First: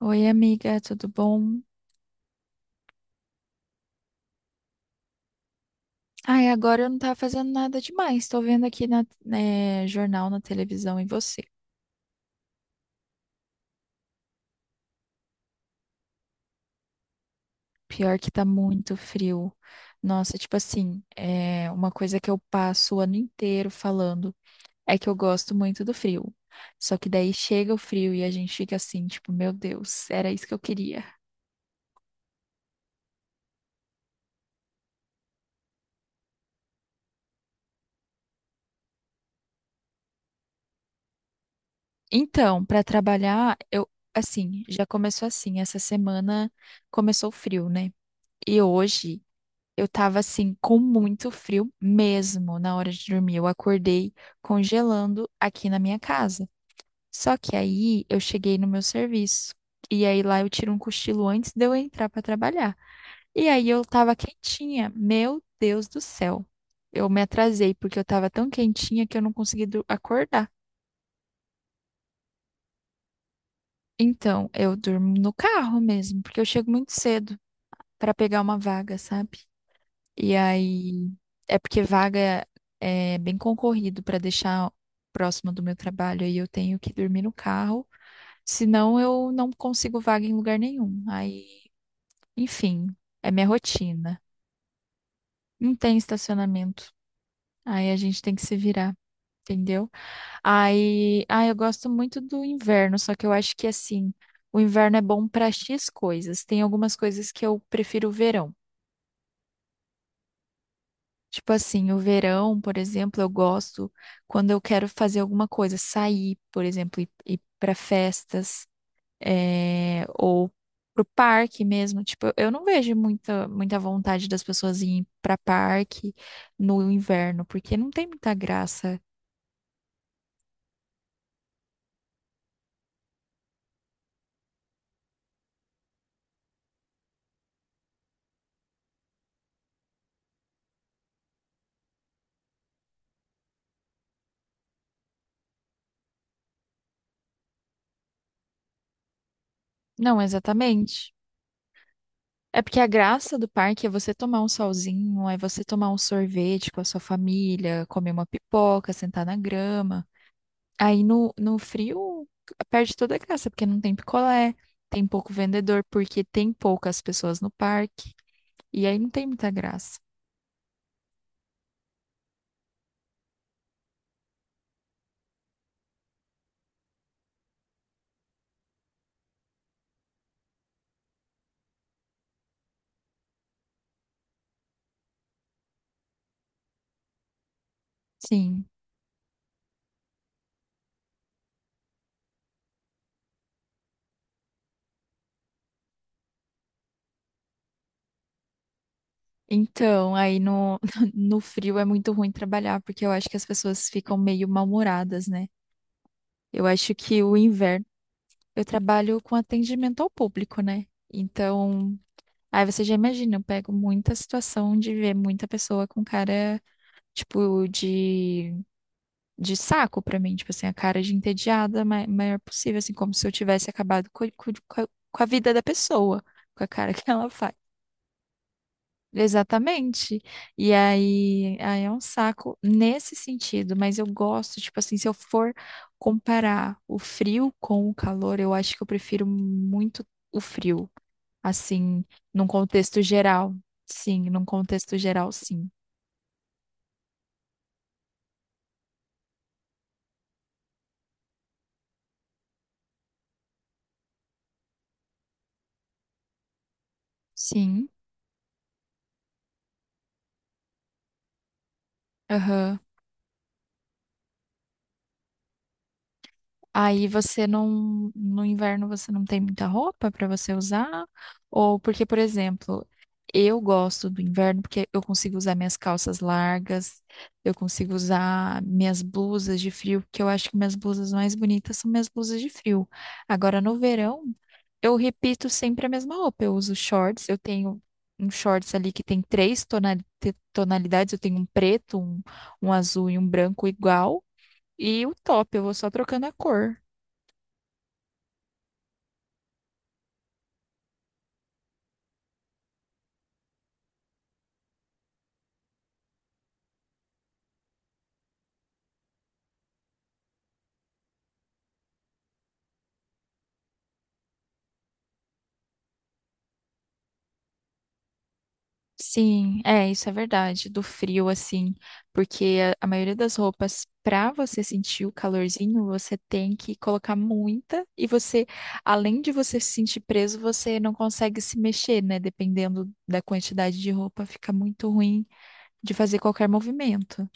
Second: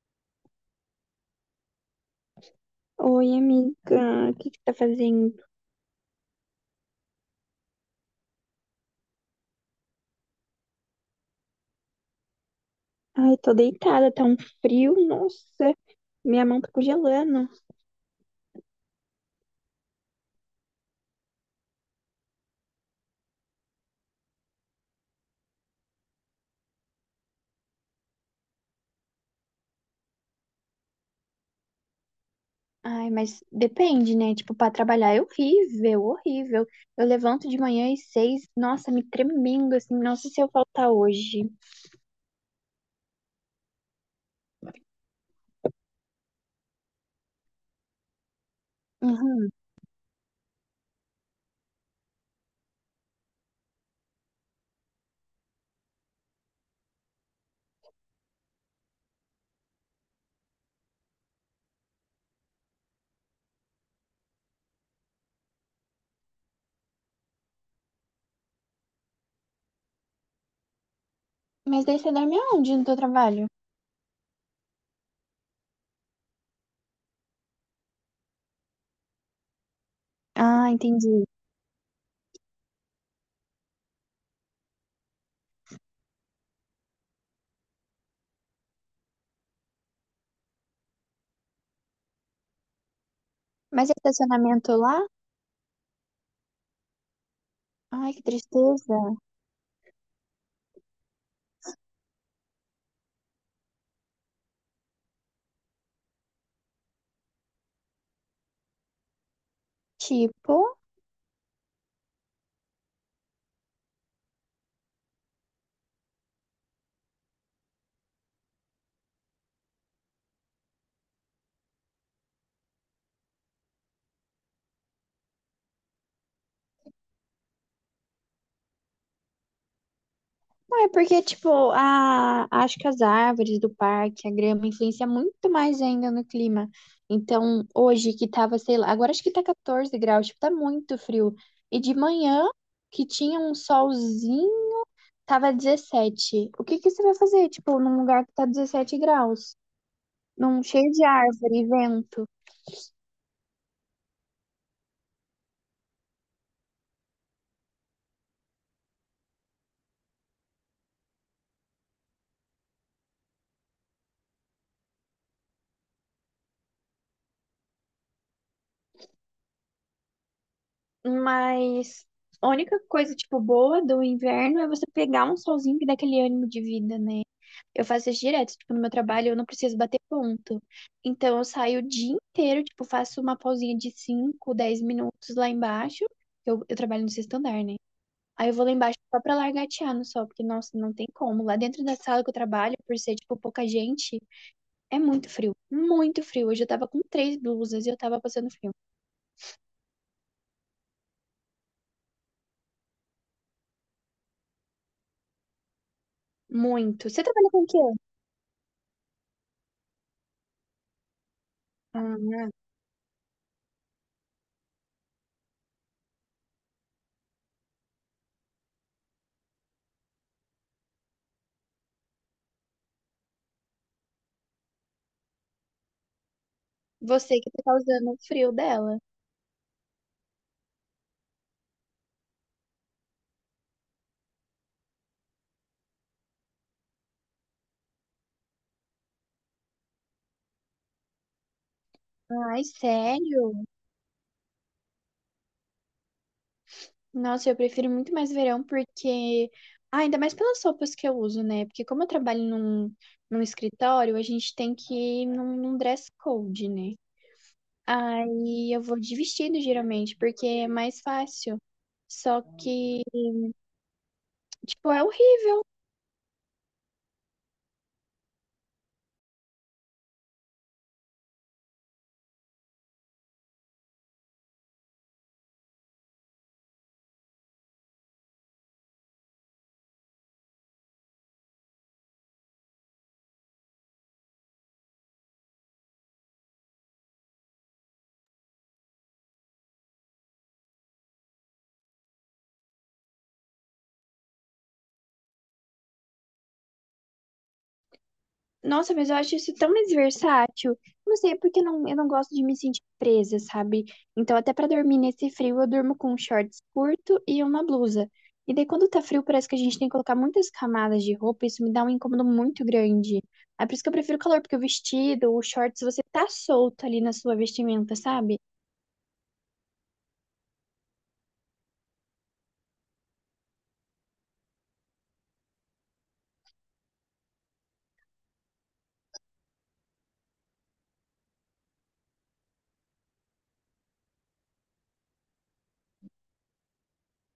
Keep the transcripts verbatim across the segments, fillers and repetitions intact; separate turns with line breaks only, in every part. Oi, amiga, tudo bom?
Oi, amiga, o que que tá fazendo?
Ai, agora eu não tava fazendo nada demais. Tô vendo aqui na, né, jornal, na televisão e você.
Ai, tô deitada, tá um frio, nossa, minha mão tá congelando.
Pior que tá muito frio. Nossa, tipo assim, é uma coisa que eu passo o ano inteiro falando é que eu gosto muito do frio. Só que daí chega o frio e a gente fica assim, tipo, meu Deus, era isso que eu queria.
Ai, mas depende, né? Tipo, pra trabalhar é horrível, horrível. Eu levanto de manhã às seis, nossa, me tremendo, assim, nossa, se eu faltar hoje.
Então, pra trabalhar, eu assim, já começou assim, essa semana começou o frio, né? E hoje
Uhum.
eu tava assim com muito frio mesmo na hora de dormir. Eu acordei congelando aqui na minha casa. Só que aí eu cheguei no meu serviço. E aí lá eu tiro um cochilo antes de eu entrar pra trabalhar. E aí eu tava quentinha. Meu Deus do céu. Eu me atrasei porque eu tava tão quentinha que eu não consegui dur- acordar.
Mas daí você dorme aonde no teu trabalho?
Então, eu durmo no carro mesmo, porque eu chego muito cedo pra pegar uma vaga, sabe? E
Ah,
aí,
entendi.
é porque vaga é bem concorrido para deixar próximo do meu trabalho, aí eu tenho que dormir no carro, senão eu não consigo vaga em lugar nenhum. Aí, enfim, é minha
Mas é
rotina.
estacionamento lá?
Não tem estacionamento. Aí a
Ai,
gente
que
tem que se virar,
tristeza.
entendeu? Aí, ah, eu gosto muito do inverno, só que eu acho que assim, o inverno é bom para X coisas. Tem algumas coisas que eu prefiro o verão.
Tipo?
Tipo assim, o verão, por exemplo, eu gosto quando eu quero fazer alguma coisa, sair, por exemplo, ir, ir para festas, eh, ou pro parque mesmo. Tipo, eu não vejo muita, muita vontade das pessoas irem para parque no inverno, porque não tem muita graça.
Não, é porque, tipo, a, acho que as árvores do parque, a grama, influencia muito mais ainda no clima. Então, hoje que tava, sei lá, agora acho que tá quatorze graus, tipo, tá muito frio. E de manhã, que tinha um solzinho, tava dezessete. O que que você vai fazer, tipo, num lugar que tá dezessete graus?
Não,
Num cheio de
exatamente.
árvore, vento.
É porque a graça do parque é você tomar um solzinho, é você tomar um sorvete com a sua família, comer uma pipoca, sentar na grama. Aí no, no frio perde toda a graça, porque não tem picolé, tem pouco vendedor, porque tem poucas pessoas no parque, e aí não tem muita graça.
Mas a única coisa, tipo, boa do inverno é você pegar um solzinho que dá aquele ânimo de vida, né? Eu faço isso direto, tipo, no meu trabalho eu não preciso bater ponto. Então eu saio o dia inteiro, tipo, faço uma pausinha de cinco dez minutos lá embaixo. Eu, eu trabalho no sexto andar, né? Aí eu vou
Sim.
lá embaixo só pra largatear no sol, porque, nossa, não tem como. Lá dentro da sala que eu trabalho, por ser, tipo, pouca gente, é muito frio. Muito frio. Hoje eu tava com três blusas e eu tava passando frio.
Então, aí no, no frio é muito ruim trabalhar, porque eu acho que as pessoas ficam meio mal-humoradas, né? Eu acho
Muito.
que
Você
o
trabalha com o
inverno,
quê?
eu trabalho com atendimento ao público, né? Então,
Ah.
aí você já imagina, eu pego muita situação de ver muita pessoa com cara, tipo, de de saco pra mim, tipo assim, a cara de entediada ma- maior possível, assim, como se eu tivesse acabado co- co- co- com, a vida da pessoa, com a cara que ela
Você que
faz.
tá causando o frio dela.
Exatamente. E aí, aí é um saco nesse sentido, mas eu gosto, tipo assim, se eu for comparar o frio com o calor, eu acho que eu prefiro muito o frio, assim, num
Ai,
contexto
sério?
geral. Sim, num contexto geral, sim.
Nossa, eu prefiro muito mais verão porque. Ah, ainda mais pelas roupas que eu uso, né? Porque como eu trabalho num, num escritório, a gente tem que ir num, num dress code, né?
Sim.
Aí eu vou de vestido geralmente, porque é mais fácil. Só
Aham.
que, tipo, é o
Aí você não, no inverno você não tem muita roupa para você usar? Ou porque, por exemplo, eu gosto do inverno porque eu consigo usar minhas calças largas, eu consigo usar minhas blusas de frio, porque eu acho que minhas blusas mais bonitas são minhas blusas de frio. Agora, no verão, eu repito sempre a mesma roupa. Eu uso shorts, eu tenho um shorts ali que tem três tonali- te- tonalidades, eu tenho um preto, um, um azul e um branco igual. E o top, eu vou só trocando a cor.
Nossa, mas eu acho isso tão mais versátil. Não sei, é porque eu não, eu não gosto de me sentir presa, sabe? Então, até pra dormir nesse frio, eu durmo com um shorts curto e uma blusa. E daí, quando tá frio, parece que a gente tem que colocar muitas camadas de roupa. Isso me dá um incômodo muito grande. É por isso que eu prefiro o calor, porque o vestido, o shorts, você tá solto ali na sua vestimenta, sabe?
Sim, é, isso é verdade, do frio, assim, porque a, a maioria das roupas, para você sentir o calorzinho, você tem que colocar muita e você, além de você se sentir preso, você não consegue se mexer, né? Dependendo da quantidade de roupa, fica muito ruim de fazer qualquer movimento.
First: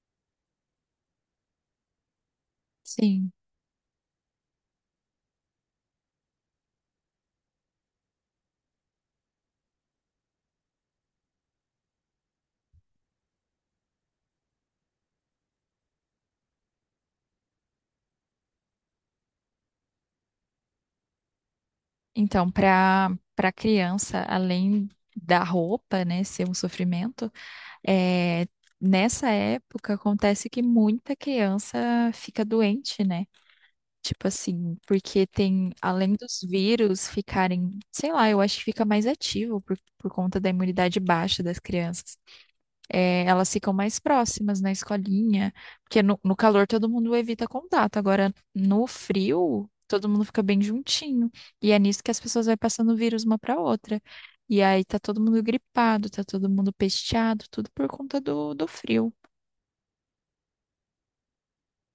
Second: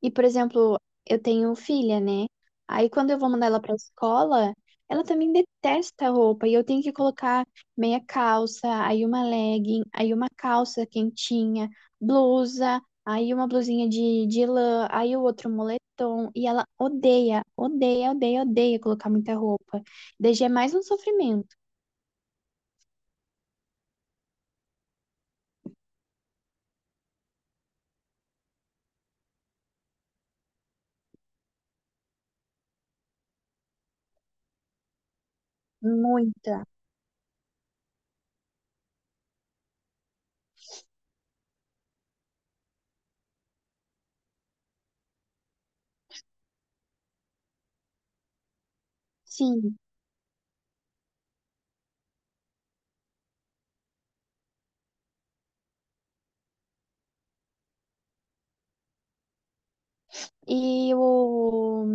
E, por exemplo, eu tenho filha, né? Aí quando eu vou
Sim.
mandar ela pra escola, ela também detesta a roupa e eu tenho que colocar meia calça, aí uma legging, aí uma calça quentinha, blusa, aí uma blusinha de, de lã, aí o outro moletom. E ela odeia, odeia, odeia, odeia colocar muita roupa. Daí já é mais um sofrimento.
Então, para para criança, além da roupa, né, ser um sofrimento, é, nessa época acontece que muita criança fica doente, né? Tipo assim, porque tem, além dos
Muita.
vírus ficarem, sei lá, eu acho que fica mais ativo por, por conta da imunidade baixa das crianças. É, elas ficam mais próximas na escolinha, porque no, no calor todo mundo evita contato, agora no frio
Sim.
todo mundo fica bem juntinho. E é nisso que as pessoas vão passando o vírus uma para outra. E aí tá todo mundo gripado, tá todo mundo pesteado, tudo por conta do, do frio.
E o,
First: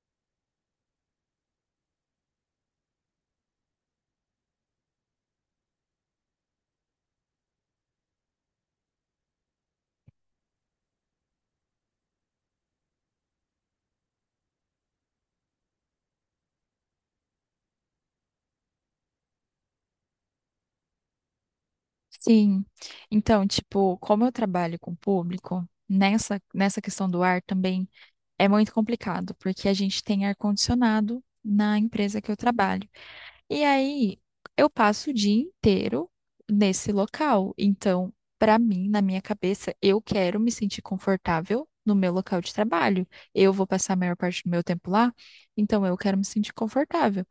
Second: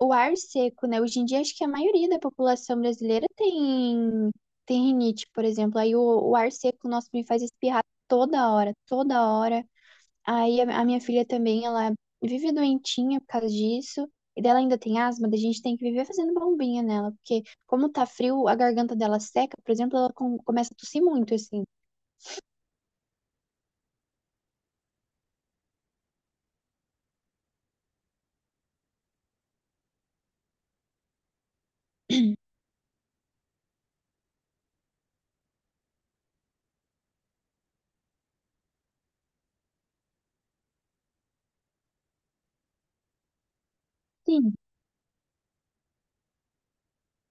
o ar seco, né? Hoje em dia, acho que a maioria da população brasileira tem, tem rinite, por exemplo. Aí o, o ar seco, nossa, me faz espirrar toda hora, toda hora. Aí a, a minha filha também, ela vive doentinha por causa disso. E dela ainda tem asma, da gente tem que viver fazendo bombinha nela, porque como tá frio, a garganta dela seca, por exemplo, ela com- começa a tossir muito, assim.
Sim. Então, tipo, como eu trabalho com público, nessa, nessa questão do ar também é muito complicado, porque a gente tem ar-condicionado na empresa que eu trabalho. E aí eu passo o dia inteiro nesse local. Então, para mim, na minha cabeça, eu quero me sentir confortável no meu local de trabalho. Eu vou passar a maior parte do
Sim.
meu tempo lá, então eu quero me sentir confortável.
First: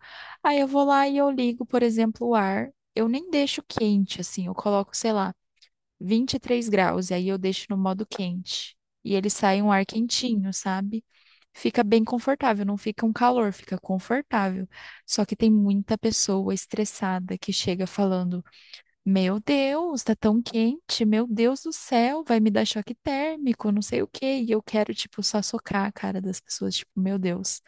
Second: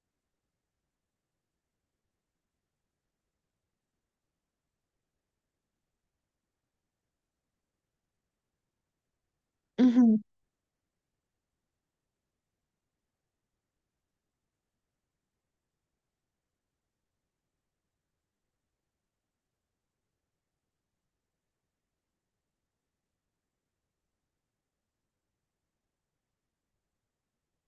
Aí eu vou lá e eu ligo, por exemplo, o ar. Eu nem deixo quente, assim, eu coloco, sei lá vinte e três graus, e aí eu deixo no modo quente. E ele sai um ar
Uhum.
quentinho, sabe? Fica bem confortável, não fica um calor, fica confortável. Só que tem muita pessoa estressada que chega falando: meu Deus, tá tão quente, meu Deus do céu, vai me dar choque térmico, não sei o quê. E eu quero, tipo, só socar a cara das pessoas, tipo, meu Deus,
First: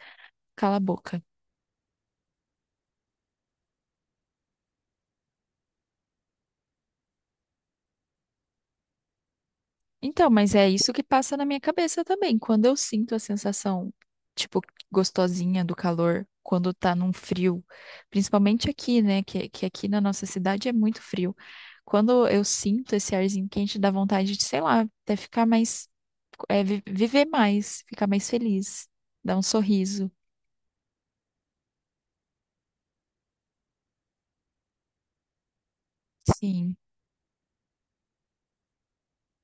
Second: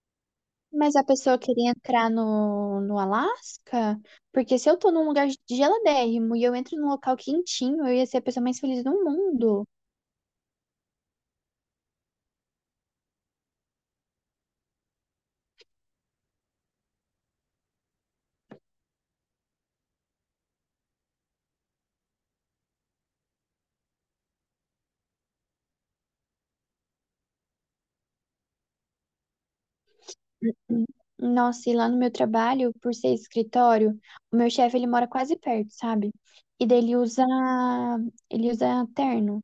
cala a
Mas a
boca.
pessoa queria entrar no, no Alasca? Porque se eu tô num lugar geladérrimo e eu entro num local quentinho, eu ia ser a pessoa mais feliz do mundo.
Então, mas é isso que passa na minha cabeça também. Quando eu sinto a sensação, tipo, gostosinha do calor, quando tá num frio, principalmente aqui, né? Que, que aqui na nossa cidade é muito frio. Quando eu sinto esse arzinho quente, dá vontade de, sei lá, até ficar mais, é, vi- viver mais, ficar mais feliz, dar um sorriso.
Nossa, e lá no meu trabalho, por ser escritório, o meu chefe, ele mora quase perto, sabe? E
Sim.
daí ele usa, ele usa terno.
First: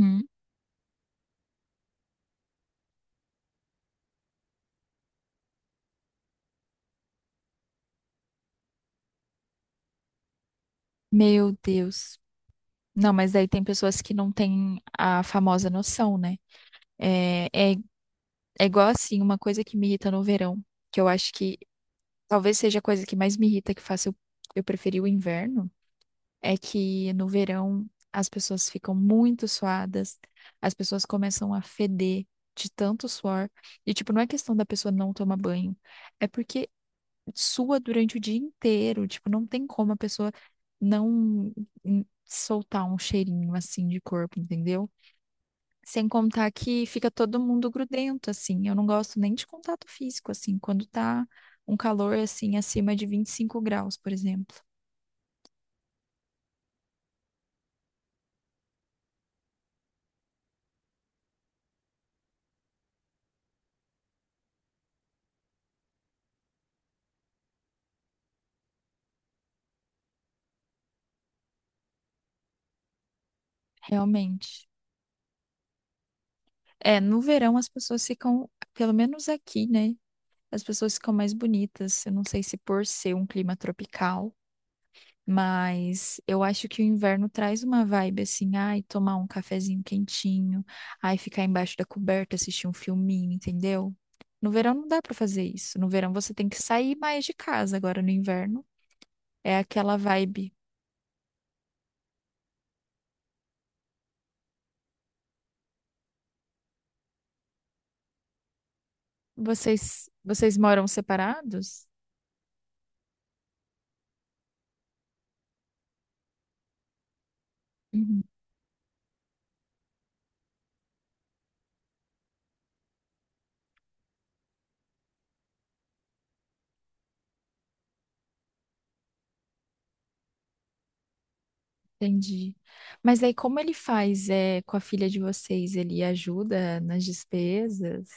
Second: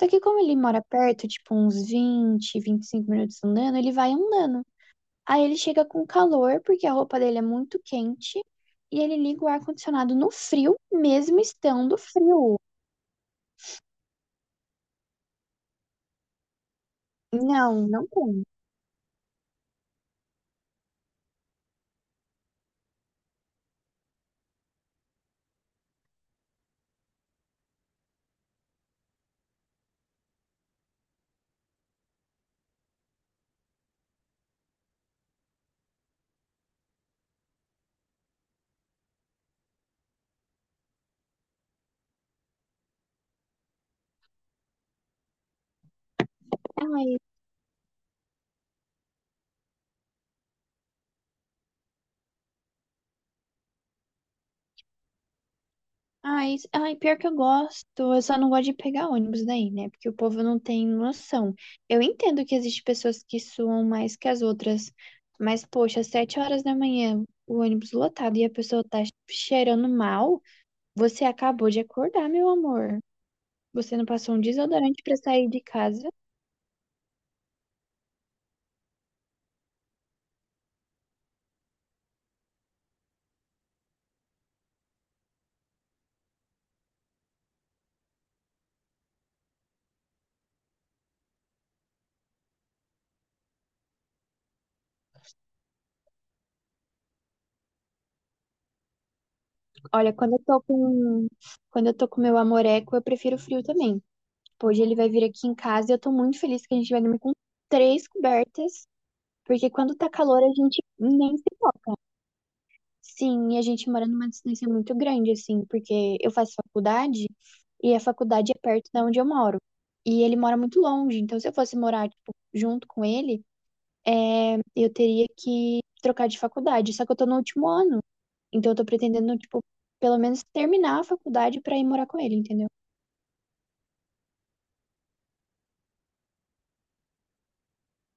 Só que como ele mora perto, tipo uns vinte vinte e cinco minutos andando, ele vai andando. Aí ele chega com calor, porque a roupa dele é muito quente, e ele liga o ar-condicionado no frio, mesmo
Meu
estando
Deus.
frio.
Não, mas daí tem pessoas que não têm a famosa noção, né? É, é
Não, não tem.
É igual assim, uma coisa que me irrita no verão, que eu acho que talvez seja a coisa que mais me irrita, que faça eu, eu preferir o inverno, é que no verão as pessoas ficam muito suadas, as pessoas começam a feder de tanto suor. E, tipo, não é questão da pessoa não tomar banho, é porque sua durante o dia inteiro. Tipo, não tem como a pessoa não hum, soltar um cheirinho assim de corpo, entendeu? Sem contar que fica
Ai,
todo mundo grudento, assim. Eu não gosto nem de contato físico, assim, quando tá um calor, assim, acima de vinte e cinco graus, por exemplo.
ai, ai, pior que eu gosto. Eu só não gosto de pegar ônibus daí, né? Porque o povo não tem noção. Eu entendo que existem pessoas que suam mais que as outras, mas, poxa, às sete horas da manhã, o ônibus lotado e a pessoa tá cheirando mal, você acabou de acordar, meu amor. Você não passou um
Realmente.
desodorante pra sair de casa.
É, no verão as pessoas ficam, pelo menos aqui, né? As pessoas ficam mais bonitas. Eu não sei se por ser um clima tropical. Mas eu acho que o inverno traz uma vibe assim, ai, tomar um cafezinho quentinho, ai, ficar embaixo da coberta, assistir um filminho, entendeu? No verão não dá pra fazer isso. No verão você tem que sair mais de casa. Agora no inverno é aquela
Olha, quando eu
vibe.
tô com, quando eu tô com meu amoreco, eu prefiro frio também. Tipo, hoje ele vai vir aqui em casa e eu tô muito feliz que a gente vai dormir com três cobertas, porque quando tá
Vocês,
calor a
vocês
gente
moram
nem se
separados?
toca. Sim, e a gente mora numa distância muito grande, assim, porque eu faço faculdade e a
Uhum,
faculdade é perto da onde eu moro. E ele mora muito longe, então se eu fosse morar, tipo, junto com ele, é, eu teria que trocar de faculdade. Só que eu tô no último ano. Então eu tô pretendendo, tipo, pelo menos terminar a faculdade pra ir morar com ele,
entendi.
entendeu?
Mas aí como ele faz é, com a filha de vocês? Ele ajuda nas despesas?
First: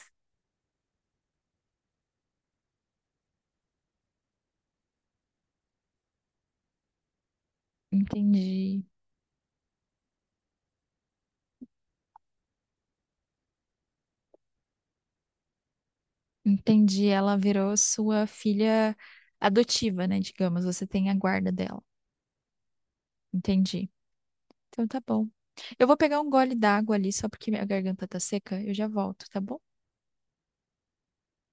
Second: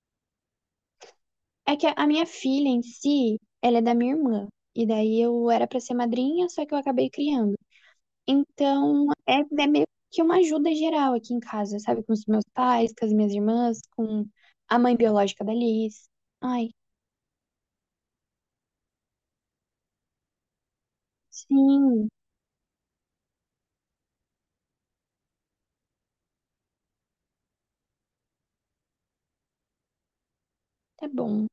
É que a a minha filha em si, ela é da minha irmã. E daí eu era pra ser madrinha, só que eu acabei criando.
Entendi.
Então é, é meio que uma ajuda geral aqui em casa, sabe? Com os meus pais, com as minhas irmãs, com a mãe biológica da Liz. Ai,
Entendi. Ela virou sua filha adotiva, né? Digamos, você tem a guarda dela.
sim,
Entendi. Então tá bom. Eu vou pegar um gole d'água ali, só porque minha garganta tá seca. Eu já volto, tá bom?
tá bom.